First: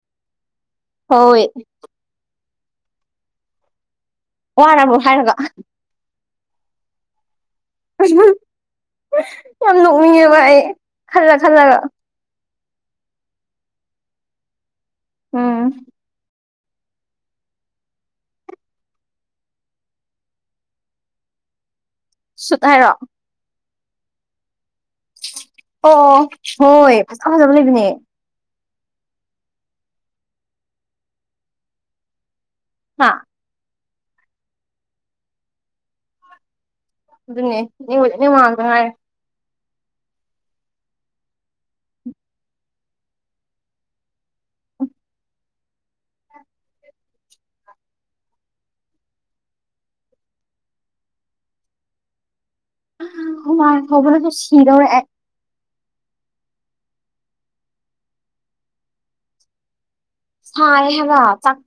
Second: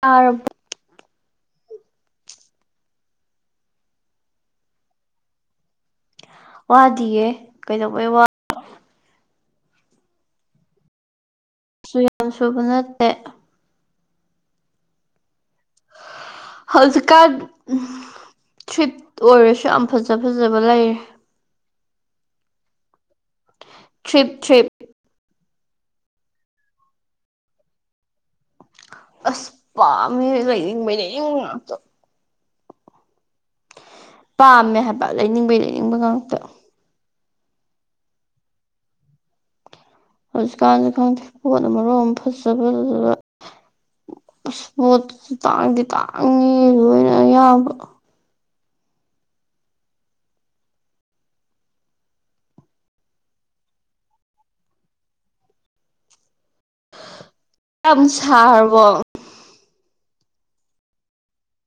ꯇꯥꯔꯥ ꯍꯣꯏ ꯋꯥꯔꯕꯣ ꯍꯥꯏꯔꯒ ꯋꯥꯗꯤꯌꯦ ꯀꯩꯗꯧꯕꯩ [unintelligible] ꯌꯥꯝ ꯅꯣꯛꯅꯤꯡꯉꯦꯕ ꯑꯩ ꯈꯜꯂ ꯈꯜꯂꯒ [unintelligible] ꯌꯥꯝ ꯁꯨꯕ ꯅꯠꯇꯦ ꯎꯨꯝ ꯍꯧꯖꯤꯛꯀꯥꯟ ꯊ꯭ꯔꯤꯞ ꯑꯣꯏꯔꯁꯨ ꯌꯥꯝ ꯐꯖ ꯐꯖꯕ ꯂꯩꯔꯦ ꯁꯨꯠ ꯍꯥꯏꯔꯣ ꯊ꯭ꯔꯤꯞ ꯊ꯭ꯔꯤꯞ ꯑꯣ ꯍꯣꯏ ꯐꯖ ꯐꯖꯕ ꯂꯩꯕꯅꯦ ꯑꯁ ꯄꯥꯝꯃꯦ ꯂꯩꯅꯤꯡꯕꯩꯩ ꯂꯩꯅꯤꯡꯕ ꯉꯥꯛꯇ ꯍꯥꯥ ꯄꯥꯝꯃꯦ ꯍꯥꯏꯕ ꯂꯩꯅꯤꯡꯕꯩ ꯂꯩꯅꯤꯡꯕ ꯉꯥꯛꯇ꯫ ꯑꯗꯨꯅꯦ [unintelligible] ꯍꯧꯖꯤꯛꯀꯥꯟꯁꯨ ꯈꯪꯗꯦ ꯄꯣꯠꯅ ꯃꯔꯣꯝꯃ ꯐꯖꯕ ꯑꯁ ꯄꯣꯠ ꯇꯥꯡꯗꯤ ꯇꯥꯡꯉꯤ ꯂꯣꯏꯅ ꯑꯌꯥꯝꯕ꯫ ꯍꯨꯃꯥꯡ ꯁꯧꯕꯅꯁꯨ ꯁꯤꯗꯧꯔꯦ ꯑꯩ꯫ ꯌꯥꯝ ꯁꯥꯔꯕꯣ? ꯁꯥꯏ ꯍꯥꯏꯕ ꯆꯥꯛ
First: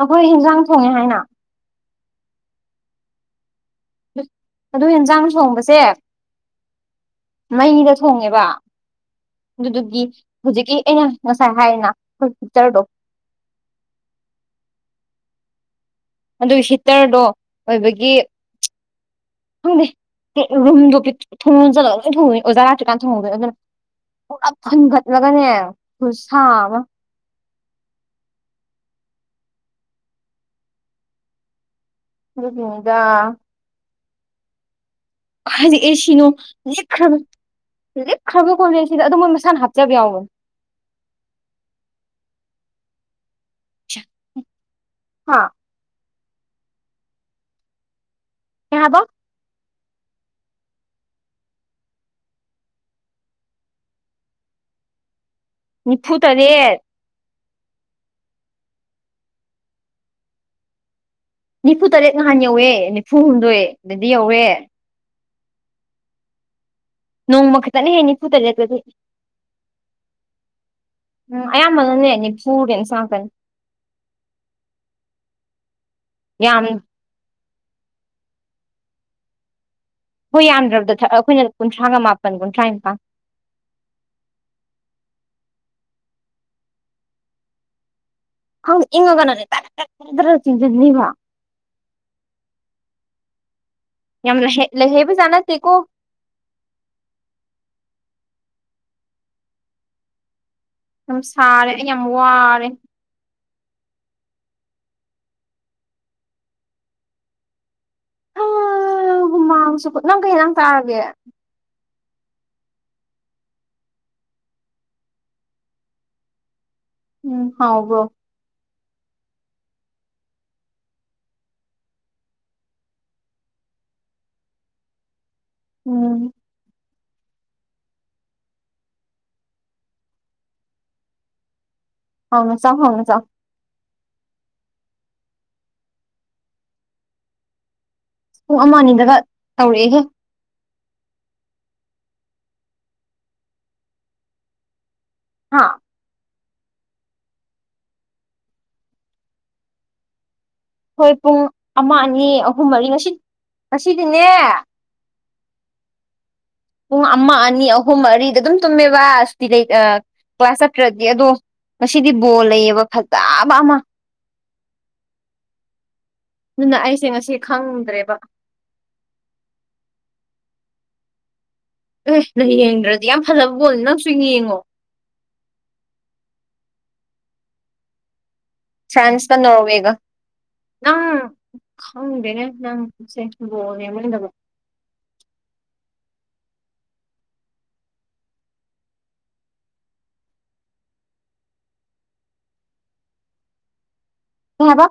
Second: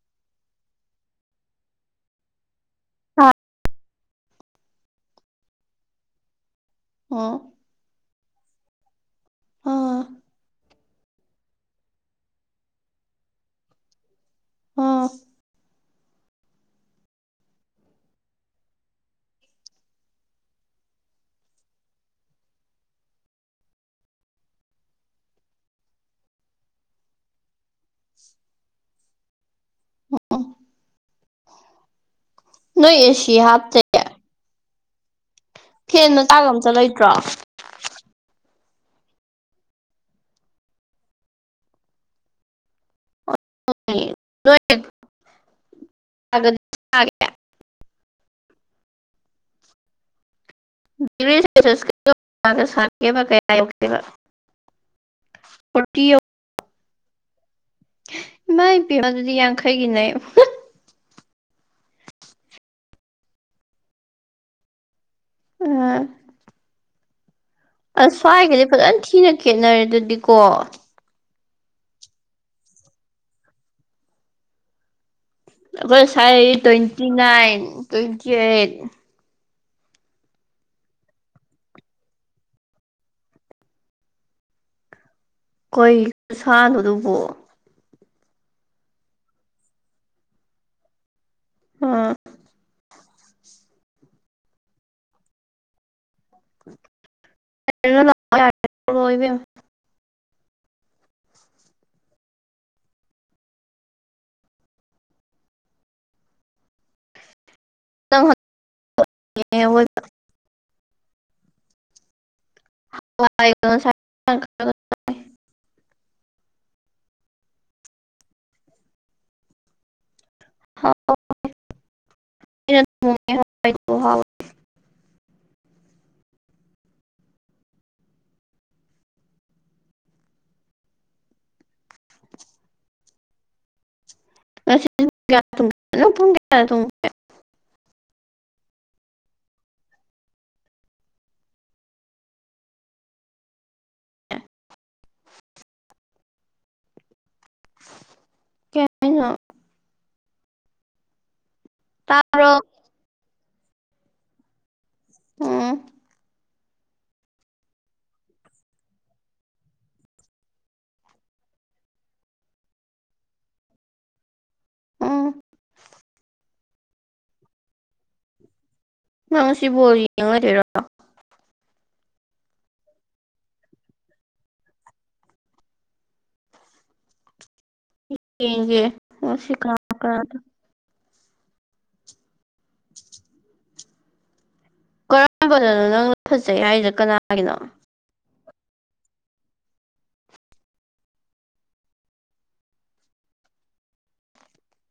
ꯑꯈꯣꯏ ꯍꯦꯟꯖꯥꯡ ꯊꯣꯡꯉꯦ ꯍꯥꯏꯅ ꯑꯗꯨ ꯍꯤꯟꯖꯥꯡ ꯊꯣꯡꯕꯁꯦ ꯑ ꯃꯩꯗ ꯊꯣꯡꯉꯦꯕ ꯎꯝ ꯑꯗꯨꯗꯨꯒꯤ ꯍꯧꯖꯤꯛꯀꯤ ꯑꯩꯅ ꯉꯁꯥꯏ ꯍꯥꯏꯅ ꯈꯣꯏ ꯍꯤꯇꯔꯗꯣ ꯎꯝ ꯑꯗꯨ ꯍꯤꯇꯔꯗꯣ ꯑꯣꯏꯕꯒꯤ ꯈꯪꯗꯦ ꯔꯨꯝꯗꯣ ꯊꯣꯡ ꯖꯜꯂꯒ ꯂꯣꯏ ꯊꯣꯡꯗꯣꯏꯅꯤ ꯑꯣꯖꯥ ꯂꯥꯇ꯭ꯔꯤꯀꯥꯟ ꯊꯣꯡꯍꯧꯗꯣꯏ ꯑꯗꯨꯅ ꯄꯨꯂꯞ ꯐꯨꯟꯒꯠꯂꯒꯅꯦ ꯈꯨꯠꯁꯥ ꯑꯃ [inaudible] [unintelligible] ꯅꯣꯏ ꯑꯗꯨꯒꯤꯅꯤꯗ ꯑꯦꯁꯤ ꯍꯥꯞꯇꯦ ꯀꯥꯏꯗꯩ ꯑꯦ ꯐꯦꯟ ꯁꯤꯅꯣ ꯃꯆꯥꯒ ꯑꯝꯇ ꯂꯩꯇ꯭ꯔꯣ ꯂꯤꯛꯈ꯭ꯔꯕ ꯂꯤꯛꯈ꯭ꯔꯕ ꯀꯣꯂꯦꯖ ꯁꯤꯗ ꯑꯗꯨ ꯃꯣꯏ ꯃꯁꯥꯅ ꯍꯥꯞꯆꯕ ꯌꯥꯎꯕꯅꯦ꯫ ꯍꯥ [unintelligible] ꯀꯩꯍꯥꯕ? [unintelligible] ꯐꯣꯔꯇꯤ ꯌꯧ ꯅꯤꯐꯨꯇꯔꯦꯠ ꯏꯃꯥꯏ ꯄꯦꯝꯃ ꯑꯗꯨꯗꯤ ꯌꯥꯡꯈꯩꯒꯤꯅꯦ꯫ ꯅꯤꯐꯨ ꯇꯔꯦꯠ ꯅꯍꯥꯟ ꯌꯧꯋꯦ ꯅꯤꯐꯨ ꯍꯨꯝꯗꯣꯏ ꯑꯗꯨꯗꯤ ꯌꯧꯋꯦ꯫ ꯑꯥ ꯅꯣꯡꯃ ꯈꯛꯇꯅ ꯍꯦ ꯅꯤꯐꯨ ꯑꯁꯁ꯭ꯋꯥꯏꯒꯗꯤ ꯇꯔꯦꯠꯇꯗꯤ ꯐꯖꯅ ꯊꯤꯅ ꯈꯦꯠꯅꯔꯦ ꯑꯗꯨꯗꯤꯀꯣ꯫ ꯎꯝ ꯑꯌꯥꯝꯕꯅꯅꯦ ꯅꯤꯐꯨ ꯔꯦꯟꯖ ꯉꯥꯛꯇꯅꯤ꯫ ꯑꯈꯣꯏ ꯁꯥꯏ ꯌꯥꯝ ꯇ꯭ꯋꯦꯟꯇꯤ ꯅꯥꯏꯟ ꯇ꯭ꯋꯦꯟꯇꯤ ꯑꯩꯠ ꯈꯣꯏ ꯌꯥꯝꯗ꯭ꯔꯕꯗ ꯑꯈꯣꯏꯅ ꯀꯨꯟꯊ꯭ꯔꯥꯒ ꯃꯥꯄꯟ ꯀꯨꯟꯊ꯭ꯔꯥ ꯅꯤꯄꯥꯟ ꯀꯣꯏ [unintelligible] ꯈꯪ ꯏꯡꯒꯅ ꯗꯛ ꯗꯛ ꯗꯔ ꯆꯤꯟꯖꯟꯅꯤꯕ ꯑꯥ ꯌꯥꯝ ꯂꯩꯖꯩ ꯂꯩꯍꯩꯕꯖꯥꯠ ꯅꯠꯇꯦꯀꯣ꯫ [unintelligible] ꯌꯥꯝ ꯁꯥꯔꯦ ꯑꯩ ꯌꯥꯝ ꯋꯥꯔꯦ꯫ [unintelligible] ꯨ ꯃꯥꯡꯁꯨ ꯅꯪ ꯀꯩ ꯖꯥꯡ ꯆꯥꯔꯒꯦ? [unintelligible] [unintelligible] ꯎꯝ ꯍꯥꯎꯕ꯭ꯔꯣ? [unintelligible] [unintelligible] ꯎꯝ ꯍꯥꯎꯅ ꯆꯥꯎ ꯍꯥꯎꯅ ꯆꯥꯎ [unintelligible] ꯄꯨꯡ ꯑꯃ ꯑꯅꯤꯗꯒ ꯇꯧꯔꯛꯑꯦꯍꯦ ꯍꯥ ꯀꯦ ꯍꯥꯏꯅꯣ ꯍꯣꯏ ꯄꯨꯡ ꯑꯃ ꯑꯅꯤ ꯇꯥꯕ꯭ꯔꯣ ꯑꯍꯨꯝ ꯃꯔꯤ ꯉꯁꯤ ꯉꯁꯤꯗꯤꯅꯦ ꯎꯝ ꯄꯨꯡ ꯑꯃ ꯑꯅꯤ ꯑꯍꯨꯝ ꯃꯔꯤꯗ ꯑꯗꯨꯝ ꯇꯨꯝꯃꯦꯕ ꯁꯨꯇꯤ ꯂꯩꯇꯥ ꯑꯥ ꯀ꯭ꯂꯥꯁ ꯆꯠꯇ꯭ꯔꯗꯤ ꯑꯗꯣ ꯉꯁꯤꯗꯤ ꯕꯣꯜ ꯂꯩꯌꯦꯕ ꯐꯖꯕ ꯑꯃ ꯎꯝ ꯑꯗꯨꯅ ꯑꯩꯁꯦ ꯉꯁꯤ ꯈꯪꯗ꯭ꯔꯦꯕ ꯅꯪ ꯉꯁꯤ ꯕꯣꯜ ꯌꯦꯡꯉꯣꯏꯗꯣꯏꯔꯣ ꯑꯦꯍ ꯅꯪ ꯌꯦꯡꯗ꯭ꯔꯗꯤ ꯌꯥꯝ ꯐꯖꯕ ꯕꯣꯜꯅꯤ ꯅꯪꯁꯨ ꯌꯦꯡꯉꯣ ꯌꯦꯡꯒꯦ ꯐ꯭ꯔꯥꯟꯁꯀ ꯉꯁꯤ ꯀꯅꯥ ꯅꯣꯋꯦꯒ ꯀꯅꯥꯗ ꯑꯥ ꯈꯪꯗꯦꯅꯦ ꯅꯪꯁꯦ ꯕꯣꯜ ꯌꯦꯡꯕ ꯌꯦꯡꯗꯕ ꯀꯔꯝꯕꯗꯅꯣ ꯅꯪꯅ ꯐꯠꯖꯩ ꯍꯥꯏꯔꯤꯖꯦ ꯀꯅꯥꯒꯤꯅꯣ ꯀꯩꯍꯥꯕ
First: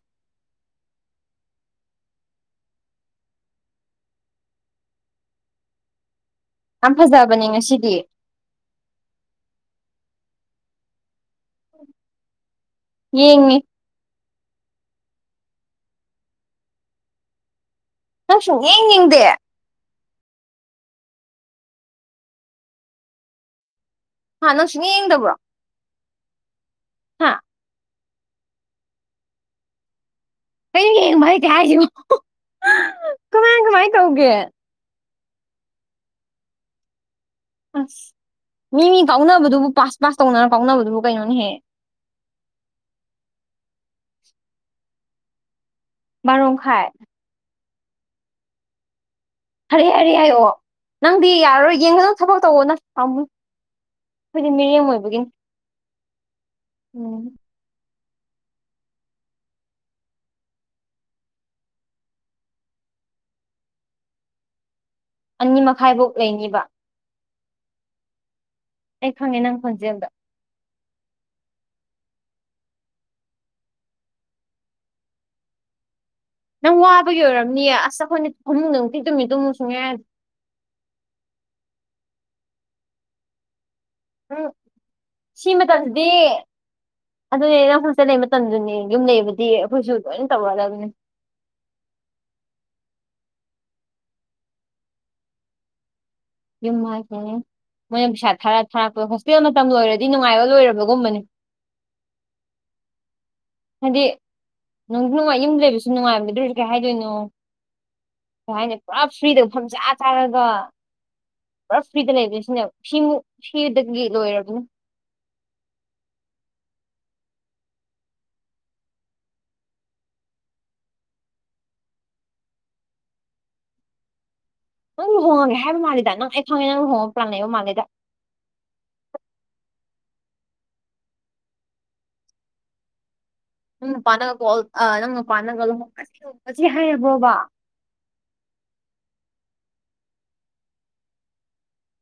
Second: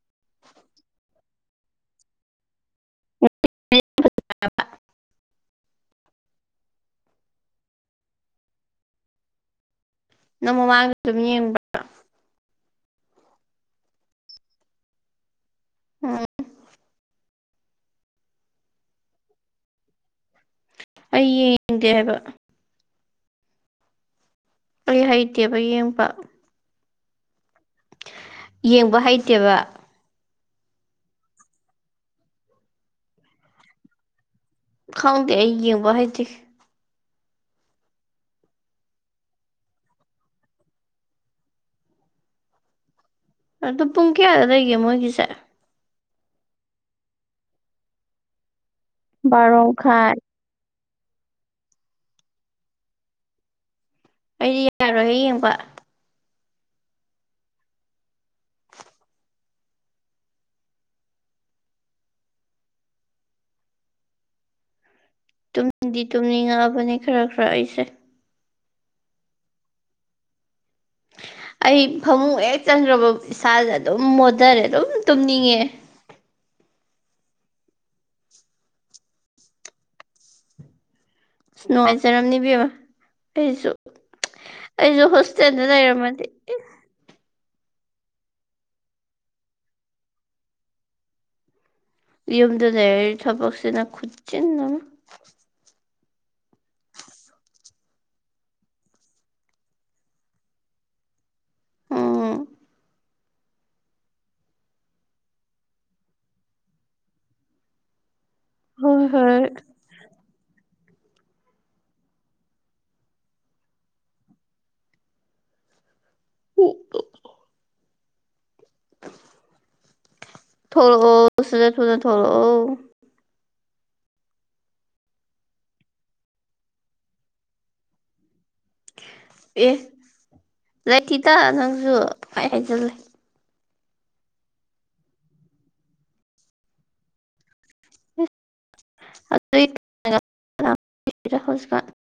[unintelligible] ꯌꯥꯝ ꯐꯖꯕꯅꯦ ꯉꯁꯤꯗꯤ ꯅꯪ ꯃꯥꯃꯥꯡꯖꯨ ꯑꯗꯨꯝ ꯌꯦꯡꯕ꯭ꯔꯥ ꯌꯦꯡꯉꯤ ꯎꯝ ꯅꯪ ꯁꯨꯡꯌꯦꯡ ꯌꯦꯡꯗꯦ ꯑꯩ ꯌꯦꯡꯗꯦ ꯍꯥꯏꯕ ꯍꯥ ꯅꯪ ꯁꯨꯡꯌꯦꯡ ꯌꯦꯡꯗꯕ꯭ꯔꯣ ꯍꯣꯏꯌꯦꯡꯄ ꯍꯥꯥ ꯌꯦꯡꯕ ꯍꯩꯇꯦꯕ ꯀꯩꯅꯣ ꯌꯦꯡꯕ ꯍꯥꯏꯇꯦ ꯍꯥꯏꯁꯤꯕꯣ ꯀꯃꯥꯏ ꯀꯃꯥꯏ ꯇꯧꯒꯦ ꯈꯪꯗꯦ ꯑꯩ ꯌꯦꯡꯕ ꯍꯩꯇꯦ ꯑꯁ ꯃꯤ ꯃꯤ ꯀꯥꯎꯅꯕꯗꯨꯕꯨ ꯄꯥꯁ ꯄꯥꯁ ꯇꯧꯅꯔ ꯀꯥꯎꯅꯕꯗꯨꯕꯨ ꯀꯩꯅꯣꯅꯦ ꯍꯦ ꯑꯗꯣ ꯄꯨꯡ ꯀꯌꯥꯗ ꯂꯩꯒꯦ ꯃꯣꯏꯒꯤꯁꯦ ꯕꯥꯔꯣꯝꯈꯥꯏ ꯕꯥꯔꯣ ꯍꯥꯔꯦ ꯍꯥꯔꯦ ꯃꯈꯥꯏ ꯍꯥꯏꯑꯣ ꯅꯪꯗꯤ ꯌꯥꯔꯔꯣꯏ ꯌꯦꯡꯒꯅꯨ ꯊꯕꯛ ꯇꯧꯋꯣ ꯅ ꯄꯥꯝꯃꯨꯏ ꯑꯩꯈꯣꯏꯗꯤ ꯑꯩꯗꯤ ꯃꯤꯔꯦꯝ ꯑꯣꯏꯕꯒꯤ ꯌꯥꯔꯣꯏꯍꯦ ꯌꯦꯡꯕ ꯎꯝ ꯑꯅꯤ ꯇꯨꯝꯗꯤ ꯃꯈꯥꯏꯐꯧ ꯂꯩꯅꯤꯕ ꯇꯨꯝꯅꯤꯡꯉꯛꯑꯕꯅꯦ ꯈꯔ ꯈꯔ ꯑꯩꯁꯦ ꯑꯩ ꯈꯪꯉꯦ ꯅꯪ ꯈꯣꯟꯖꯦꯜꯗꯣ ꯑꯩ ꯐꯃꯨꯡ ꯍꯦꯛ ꯆꯪꯒ꯭ꯔꯕ ꯏꯁꯥꯥꯁꯦ ꯑꯗꯨꯝ ꯃꯣꯗꯔꯦ ꯑꯗꯨꯝ ꯇꯨꯝꯅꯤꯡꯉꯛꯑꯦ ꯅꯪ ꯋꯥꯕꯒꯤ ꯑꯣꯏꯔꯝꯅꯤꯌꯦ ꯑꯁ ꯑꯩꯈꯣꯏꯅ ꯐꯃꯨꯡꯗ ꯅꯨꯡꯇꯤ ꯇꯨꯃꯤ ꯇꯨꯝꯃꯨ ꯁꯨꯡꯌꯥ ꯌꯥ__ ꯅꯨꯡꯉꯥꯏꯖꯔꯝꯅꯤ ꯏꯕꯦꯝꯃ ꯑꯩꯖꯨ ꯎꯝ ꯑꯩꯖꯨ ꯁꯤ ꯍꯣꯁꯇꯦꯜꯗ ꯂꯩꯔꯝꯃꯗꯤ ꯃꯇꯝꯁꯤꯗꯤ ꯏ ꯑꯗꯨꯅꯦ ꯅꯪ ꯍꯣꯁꯇꯦꯜ ꯂꯩ ꯃꯇꯝꯗꯨꯅꯦ ꯌꯨꯝ ꯂꯩꯕꯗꯤ ꯑꯩꯈꯣꯏꯁꯨ ꯂꯣꯏꯅ ꯇꯧꯔꯛꯗꯕꯅꯦ ꯌꯨꯝꯗ ꯂꯩꯔꯗꯤ ꯊꯕꯛꯁꯤꯅ ꯈꯨꯠꯆꯤꯟ ꯑꯃ ꯌꯨꯝ ꯍꯥꯏꯁꯦ ꯃꯣꯏꯅ ꯄꯩꯁꯥ ꯊꯥꯔ ꯊꯥꯔꯛꯄ ꯍꯣꯁꯇꯦꯜ ꯃꯇꯝ ꯂꯣꯏꯔꯗꯤ ꯅꯨꯡꯉꯥꯏꯕ ꯂꯣꯏꯔꯕꯒꯨꯝꯕꯅꯦ ꯎꯝ ꯍꯥꯏꯗꯤ ꯅꯨꯡꯁꯨꯅꯨꯡꯉꯥꯏ ꯌꯨꯝꯗ ꯂꯩꯕꯁꯨ ꯅꯨꯡꯉꯥꯏꯕꯅꯤ ꯑꯗꯨ ꯑꯣꯏꯔꯁꯨ ꯀꯩ ꯍꯥꯏꯗꯣꯏꯅꯣ ꯀꯩ ꯍꯥꯏꯅꯤ ꯄꯨꯔꯥ ꯍꯣꯏ ꯐ꯭ꯔꯤꯗ ꯍꯣꯏ ꯐꯝꯖꯥ ꯆꯥꯔꯒ ꯄꯨꯔꯥ ꯐ꯭ꯔꯤꯗ ꯂꯩꯕ ꯁꯤꯅꯦ ꯁꯤꯃꯨꯛ ꯁꯤꯗꯒꯤ ꯂꯣꯏꯔꯕꯅꯤ [unintelligible] ꯊꯣꯂꯛ ꯑꯣ ꯁꯠ ꯁꯠ ꯊꯨꯅ ꯊꯣꯂꯛꯑꯣ ꯅꯪ ꯂꯨꯍꯣꯡꯉꯒꯦ ꯍꯥꯏꯕ ꯃꯥꯜꯂꯤꯗ ꯅꯪ ꯑꯩ ꯈꯪꯉꯦ ꯅꯪ ꯂꯨꯍꯣꯡꯕ ꯄ꯭ꯂꯥꯟ ꯂꯩꯕ ꯃꯥꯜꯂꯤꯗ ꯑꯦ ꯂꯩ ꯊꯤꯗ ꯅꯪꯁꯨ ꯄꯪꯍꯥꯏ ꯍꯥꯏꯖꯜꯂꯦ ꯅꯪ ꯅꯨꯄꯥꯅꯒ ꯀꯣꯜ ꯑ ꯅꯪ ꯅꯨꯄꯥꯅꯒ ꯂꯨꯍꯣꯡꯉꯁꯤ ꯍꯥꯏꯔꯕ꯭ꯔꯣꯕ [unintelligible]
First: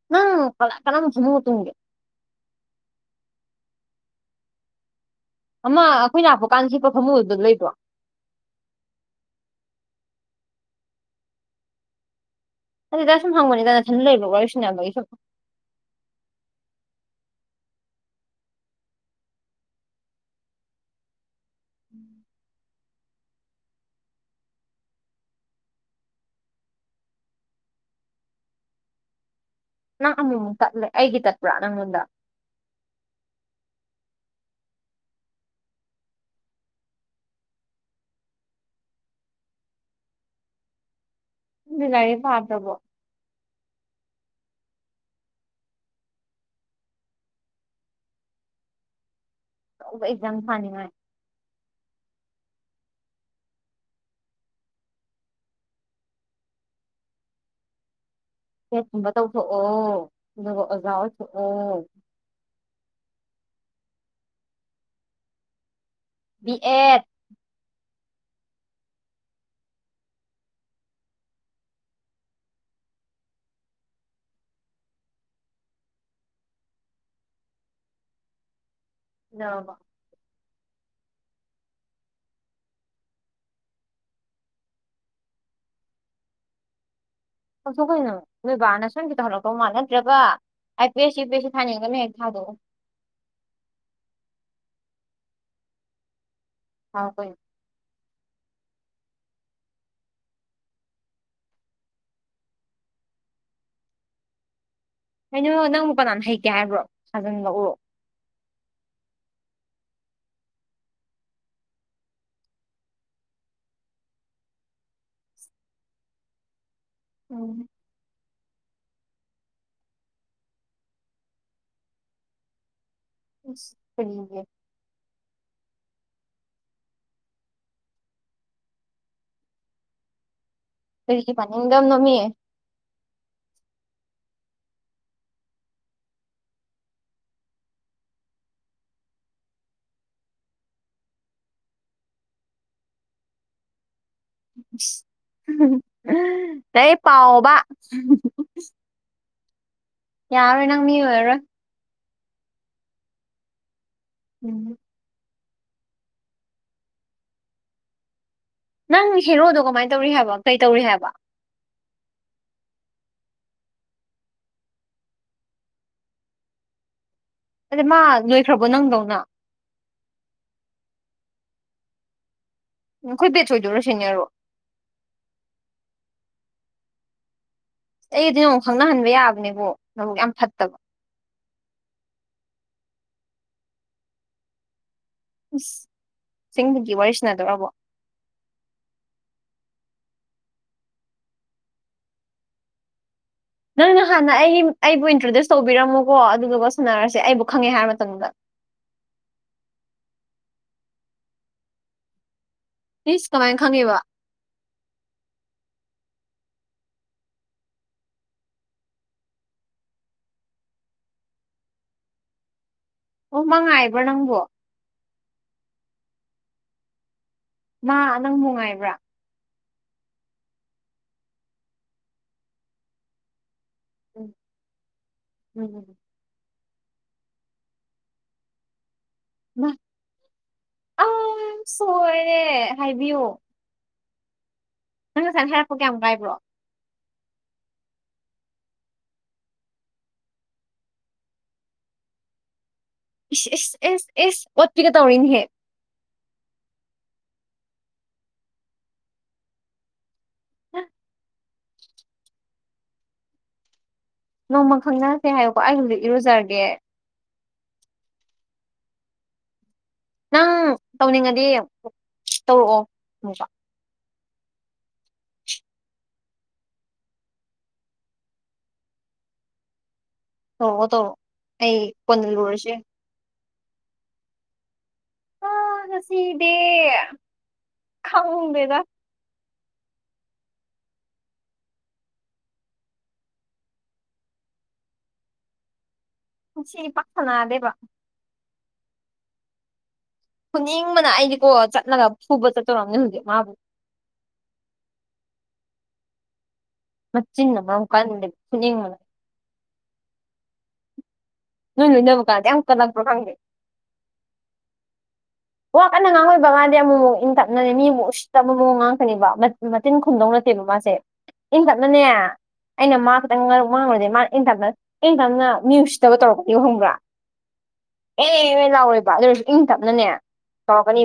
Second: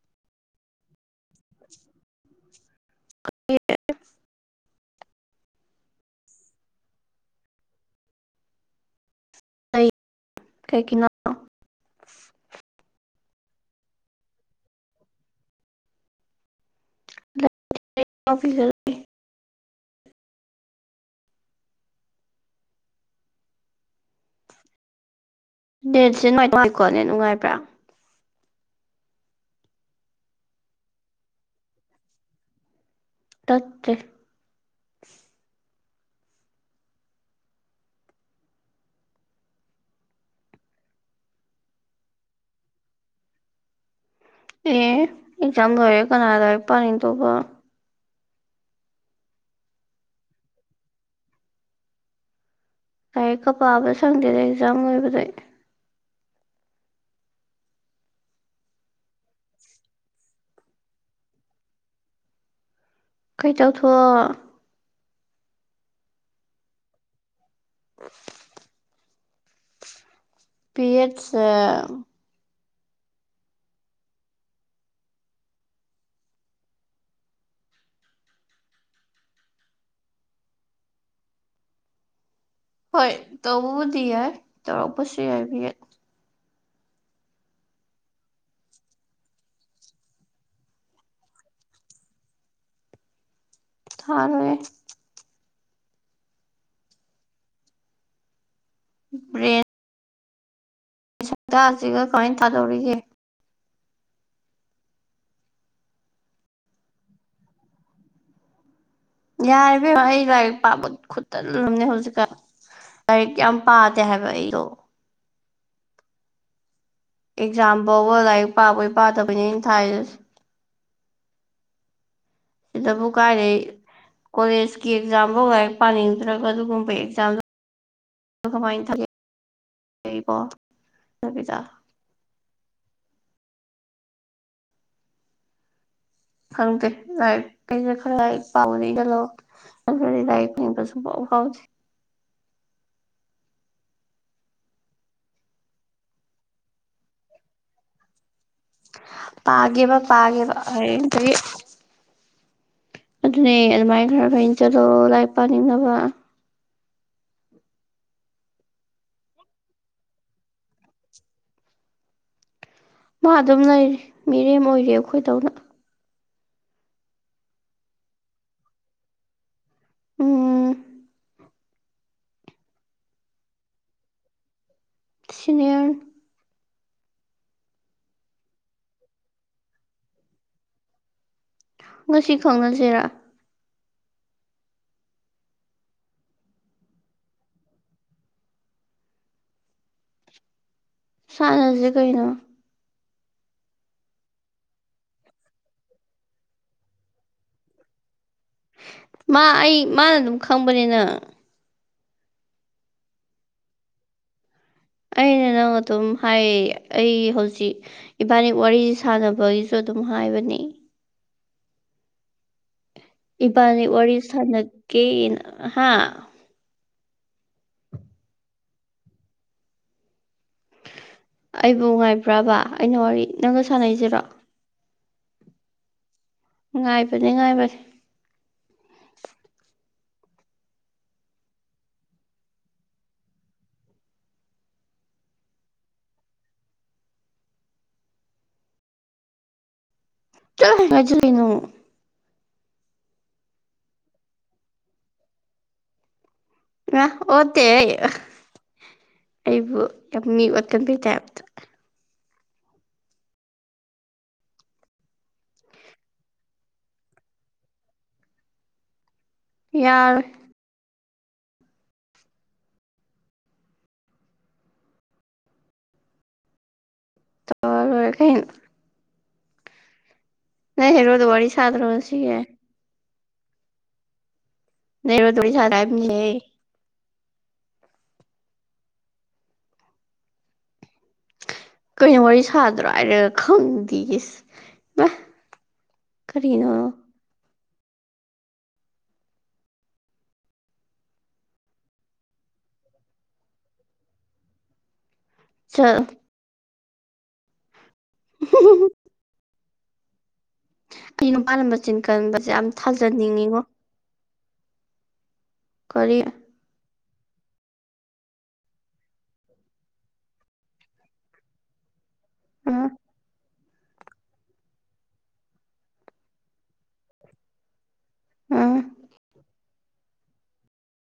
ꯅꯪ [unintelligible] [unintelligible] ꯑꯃ ꯑꯩꯈꯣꯏ ꯂꯥꯛꯄ ꯀꯥꯟꯗ ꯍꯤꯠꯄ ꯐꯃꯨꯡ ꯑꯗꯨꯗ ꯂꯩꯕ꯭ꯔꯣ ꯂꯩ ꯀꯩꯒꯤꯅꯣ ꯑꯗꯨꯗ ꯁꯨꯝ ꯍꯪꯕꯅꯤꯗꯅ ꯅꯊꯟꯗ ꯂꯩꯕ ꯋꯥꯔꯤ ꯁꯥꯅꯕꯒꯤ ꯁꯨꯝ [unintelligible] ꯎꯝ ꯗꯦꯠꯁꯦ [unintelligible] ꯅꯨꯡꯉꯥꯏꯕ꯭ꯔꯥ ꯅꯪ ꯑꯃꯨꯃꯨꯛ ꯇꯠꯂꯦ ꯑꯩꯒꯤ ꯇꯠꯄ꯭ꯔꯥ ꯅꯪꯉꯣꯟꯗ ꯇꯠꯇꯦ ꯅꯪꯗꯤ ꯂꯥꯏꯔꯤꯛ ꯄꯥꯗ꯭ꯔꯕꯣ ꯑꯦ ꯑꯦꯛꯖꯥꯝ ꯂꯣꯏꯔꯦ ꯀꯅꯥꯅ ꯂꯥꯏꯔꯤꯛ ꯄꯥꯅꯤꯡꯗꯣꯏꯕ ꯑꯆꯧꯕ ꯑꯦꯛꯖꯥꯝ ꯊꯅꯤꯡꯉꯥꯏ ꯂꯥꯏꯔꯤꯛꯀ ꯄꯥꯕ ꯁꯪꯗꯦꯗ ꯑꯦꯛꯖꯥꯝ ꯂꯣꯏꯕꯗꯩ ꯕꯦꯠꯀꯨꯝꯕ ꯇꯧꯊꯣꯛꯑꯣ ꯑꯗꯨꯒ ꯑꯣꯖꯥ ꯑꯣꯏꯊꯣꯛꯑꯣ ꯀꯩ ꯇꯧꯊꯣꯛꯑꯣ ꯕꯤ ꯑꯦꯠ [unintelligible] ꯕꯤꯑꯦꯠꯁꯦ [unintelligible] ꯍꯣꯏ ꯇꯧꯕꯕꯨꯗꯤ ꯌꯥꯏ ꯇꯧꯔꯛꯄꯁꯨ ꯌꯥꯏ ꯕꯤꯑꯦꯠ ꯇꯧꯊꯣꯛꯑꯣ ꯀꯩꯅꯣ ꯅꯣꯏ ꯕꯥꯅ ꯁꯣꯏꯒꯤ ꯍꯧꯜꯂꯛꯛꯇꯧ ꯃꯥꯜꯂꯦ ꯅꯠꯇ꯭ꯔꯒ ꯑꯩ ꯄꯦꯁꯤ ꯌꯨꯄꯦꯁꯤ ꯊꯥꯅꯤꯡꯉꯒꯅ ꯍꯦꯛ ꯊꯥꯗꯣꯛꯑꯣ ꯊꯥꯔꯣꯏ ꯊꯥꯎ ꯀꯩꯅꯣ [unintelligible] ꯁꯛꯇꯥꯁꯤꯒ ꯀꯃꯥꯏꯅ ꯊꯥꯗꯧꯔꯤꯒꯦ ꯀꯩꯅꯣ ꯅꯪꯕꯨ ꯀꯅꯥꯅ ꯍꯩꯇꯦ ꯍꯥꯏꯕ꯭ꯔꯣ ꯁꯥꯖꯟ [unintelligible] ꯌꯥꯔꯦ ꯏꯕꯦꯝꯃ ꯑꯩ ꯂꯥꯏꯔꯤꯛ ꯄꯥꯕ ꯈꯨꯠꯇꯜ ꯑꯝꯅꯦ ꯍꯧꯖꯤꯛꯀꯥꯟ ꯂꯥꯏꯔꯤꯛ ꯌꯥꯝ ꯄꯥꯗꯦ ꯍꯥꯏꯕ ꯑꯩꯗꯣ ꯎꯝ ꯑꯦꯛꯖꯥꯝ ꯐꯧꯕ ꯂꯥꯏꯔꯤꯛ ꯄꯥꯕꯣꯏ ꯄꯥꯗꯕꯣꯏꯅꯦ ꯑꯩꯅ ꯊꯥꯏꯗꯣ ꯁꯤꯗꯕꯨ ꯀꯥꯏꯗꯩ ꯑꯁ ꯀꯔꯤꯒꯤ ꯀꯣꯂꯦꯖꯀꯤ ꯑꯦꯛꯖꯥꯝꯐꯧ ꯂꯥꯏꯔꯤꯛ ꯄꯥꯅꯤꯡꯗ꯭ꯔꯒ ꯑꯗꯨꯒꯨꯝꯕ ꯑꯦꯛꯖꯥꯝ ꯀꯃꯥꯏꯅ ꯊꯒꯦ ꯑꯩꯕꯣ ꯀꯩꯒꯤ ꯅꯕꯤꯇꯥ ꯄꯥꯅꯤꯡꯗꯅꯣ ꯃꯤ ꯈꯪꯗꯦ ꯂꯥꯏꯔꯤꯛ ꯀꯩꯁꯦ ꯈꯔ [unintelligible] ꯑꯗꯨꯅꯤ ꯂꯥꯏꯔꯤꯛ ꯄꯥꯅꯤꯡꯕꯥ ꯁꯨꯡꯐꯥꯎ ꯐꯥꯎꯗꯦ ꯂꯥꯏꯛ ꯄꯥꯎꯕ ꯄꯥꯒꯦꯕ ꯄꯥꯒꯦꯕ ꯌꯥꯔꯔꯣꯏ ꯅꯪ ꯃꯤ ꯍꯌ‌ꯦꯡꯗꯒꯤ ꯑꯣꯏꯔꯔꯣꯏ ꯑꯗꯨꯅꯦ ꯑꯗꯨꯃꯥꯏꯅ ꯈꯔ ꯏꯟ ꯎꯝ ꯆꯠꯂꯣ ꯂꯥꯏꯛ ꯄꯥꯅꯤꯡꯅꯕ ꯅꯪ ꯍꯦꯔꯣꯗꯣ ꯀꯃꯥꯏꯅ ꯇꯧꯔꯤ ꯍꯥꯏꯕ ꯀꯩ ꯇꯧꯔꯤ ꯍꯥꯏꯕ ꯃꯥ ꯑꯗꯨꯝ ꯂꯩꯔꯤ ꯃꯤꯔꯦꯝ ꯑꯣꯏꯔꯤ ꯑꯩꯈꯣꯏꯗꯧꯅ ꯑꯗ ꯃꯥ ꯂꯣꯏꯈ꯭ꯔꯕꯣ ꯅꯪꯗꯧꯅ ꯎꯝ ꯎꯝ ꯑꯈꯣꯏ ꯕ‌ꯦꯠꯁ ꯑ‌ꯣꯏꯗꯣꯏꯔ‌ꯣ ꯁꯤꯅꯦꯌꯔꯔ‌ꯣ ꯁꯤꯅꯦꯌꯔ ꯑꯩꯗꯤ ꯅ‌ꯣꯜ ꯈꯪꯅꯍꯟꯕ ꯌꯥꯕꯅꯦ ꯀ‌ꯣ ꯅꯕꯨꯛ ꯌꯥꯝ ꯐꯠꯇꯕ ꯉꯁꯤ ꯈꯪꯅꯁꯤꯔꯥ ꯑꯁ ꯑꯁ‌ꯦꯡꯕꯒꯤ ꯋꯥꯔꯤ ꯁꯅꯥꯗꯧꯔꯕꯣ ꯁꯥꯟꯅꯁꯦ ꯀꯩꯅꯣ ꯅꯪꯅ ꯍꯥꯟꯅ ꯑꯩ ꯑꯩꯕꯨ ꯏꯟꯇ꯭ꯔꯣꯗ꯭ꯌꯨꯁ ꯇꯧꯕꯤꯔꯝꯃꯣꯀꯣ ꯑꯗꯨꯗꯨꯒ ꯁꯥꯟꯅꯔꯁꯦ ꯑꯩꯕꯨ ꯈꯪꯉꯦ ꯍꯥꯏ ꯃꯇꯝꯗ ꯃꯥ ꯑꯩ ꯃꯥꯅ ꯑꯗꯨꯝ ꯈꯪꯕꯅ‌ꯦ ꯅꯪ ꯏꯁ ꯀꯃꯥꯏꯅ ꯈꯪꯉꯦꯕ ꯑꯩꯅ ꯅꯪ ꯑꯗꯨꯝ ꯍꯥꯏꯌ‌ꯦ ꯑꯩ ꯍꯧꯖꯤꯛ ꯏꯕꯥꯅꯤ ꯋꯥꯔꯤ ꯁꯥꯟꯅꯕꯒꯤꯁꯨ ꯑꯗꯨꯝ ꯍꯥꯏꯕꯅꯤ ꯑꯣ ꯃꯥ ꯏꯕꯥꯅꯤ ꯉꯥꯏꯕ꯭ꯔꯥ ꯋꯥꯔꯤ ꯅꯪꯕꯣ ꯁꯥꯟꯅꯀ‌ꯦꯅ ꯍꯥ ꯃꯥ ꯅꯪꯕꯨ ꯉꯥꯏꯕ꯭ꯔꯥ ꯑꯩꯕꯨ ꯉꯥꯏꯕ꯭ꯔꯥꯕ ꯑꯩꯅ ꯋꯥꯔꯤ ꯅꯪꯒ ꯁꯥꯟꯅꯩꯁꯤꯔꯣ ꯎꯝ ꯎꯝ ꯉꯥꯏꯕꯅꯦ ꯉꯥꯏꯕꯅꯦ ꯃꯥ ꯑꯥꯁ ꯁꯣꯏꯔꯦ ꯍꯥꯏꯕꯤꯌꯣ ꯅꯪ ꯉꯁꯥꯏꯅ ꯍꯥꯏꯔꯛꯄ ꯀꯥꯌꯥꯝ ꯀꯥꯏꯕ꯭ꯔꯣ ꯆꯠꯂꯣꯍꯦ ꯀꯥꯏ ꯆꯠꯂꯤꯅꯣ ꯏꯁ ꯏꯁ ꯏꯁ ꯏꯁ ꯑꯣꯠꯄꯤꯒ ꯇꯧꯔꯤꯅꯦꯍꯦ ꯃꯥ ꯑꯣꯠꯇꯦꯍꯦ ꯑꯩꯕꯨ ꯌꯥꯝ ꯃꯤ ꯑ ꯑꯣꯠꯀꯟꯕꯩ ꯇ꯭ꯌꯥꯞꯇ ꯅꯣꯡꯃ ꯈꯪꯅꯔꯁꯦ ꯍꯥꯏꯌꯨꯀꯣ ꯑꯩ ꯍꯧꯖꯤꯛ ꯏꯔꯨꯖꯔꯒꯦ ꯌꯥꯏ ꯅꯪ ꯇꯧꯅꯤꯡꯉꯗꯤ ꯇꯧꯔꯛꯑꯣ ꯑꯃꯨꯛꯀ ꯇꯧꯔ ꯂꯣꯏꯔꯦ ꯀꯩꯅꯣ ꯇꯧꯔꯛꯑꯣ ꯅꯣꯏ ꯇꯧꯔꯛꯑꯣ ꯍꯦꯔꯣꯗ‌ꯣ ꯋꯥꯔꯤ ꯑꯩ ꯁꯥꯗ꯭ꯔ‌ꯣ ꯀꯣꯟꯅ ꯉꯁꯤꯒꯤ ꯂꯨꯔꯁꯨ ꯌꯥꯏ ꯅꯣꯏ ꯍꯦꯔꯣꯗꯣ ꯋꯥꯔꯤ ꯁꯥ ꯑꯥ ꯉꯁꯤꯗꯤ ꯈꯪꯗꯦꯗ ꯀꯩꯅꯣ ꯋꯥꯔꯤ ꯁꯥꯗ꯭ꯔꯣ ꯍꯥꯏꯔꯒ ꯈꯪꯗꯦꯌꯦ ꯃꯥ ꯀꯔꯤꯅꯣ ꯉꯁꯤꯗꯤ ꯄꯥꯛ ꯁꯟꯅꯗꯦꯕꯥ ꯐꯨꯅꯤꯡꯕꯅ ꯑꯩꯗꯤꯀꯣ ꯆꯠꯂꯒ ꯐꯨꯕ ꯆꯠꯇꯣꯔꯝꯅꯦ ꯍꯧꯖꯤꯛ ꯃꯥꯕꯨ ꯆꯠꯂꯨ ꯃꯆꯤꯟꯅ ꯃꯥꯔꯣꯜ ꯑꯃ ꯀꯥꯟꯂꯤꯕ ꯐꯨꯅꯤꯡꯕꯅꯥ ꯑꯩ ꯅꯨꯄꯥꯅ ꯅꯣꯏ ꯃꯆꯤꯟ ꯂꯣꯏꯅꯕ ꯀꯟꯕꯁꯦ ꯀꯥꯟꯗ ꯌꯥꯝ ꯀꯜꯂꯛꯄ꯭ꯔꯥ ꯈꯪꯗꯦ ꯊꯥꯖꯟꯅꯤꯡꯉꯤꯉꯣ ꯋꯥ ꯀꯟꯅ ꯀꯔꯤ ꯑ ꯉꯥꯡꯉꯣꯏꯕ ꯃꯥꯗꯤ ꯑꯃꯨꯛ ꯃꯨꯛ ꯢꯪ ꯇꯞ ꯅꯅꯦ ꯃꯤ ꯑꯃꯨꯛ ꯎꯁꯤꯠꯇꯕ ꯃꯑꯣꯡ ꯉꯥꯡꯉꯛꯀꯅꯦꯕ ꯃꯥ ꯃꯆꯤꯟ ꯈꯨꯝꯗꯧ ꯅꯠꯇꯦꯕ ꯃꯥꯁꯦ ꯏꯪ ꯇꯞꯅꯅꯦ ꯑꯩꯅ ꯃꯥ ꯈꯤꯇꯪ ꯉ ꯉꯥꯡꯉꯨꯔꯗꯤ ꯃꯥ ꯏꯪ ꯇꯞꯅ ꯏꯪ ꯇꯞꯅ ꯃꯤ ꯎꯁꯤꯠꯇꯕ ꯇꯧꯔꯛꯀꯅꯦꯕ ꯈꯪꯕ꯭ꯔꯥ ꯑꯦ ꯑꯦ ꯑ ꯂꯥꯎꯔꯣꯏꯕ ꯑꯗꯨ ꯑꯣꯏꯔꯁꯨ ꯏꯪ ꯇꯞꯅꯅꯦ ꯇꯧꯔꯛꯀꯅꯤꯕ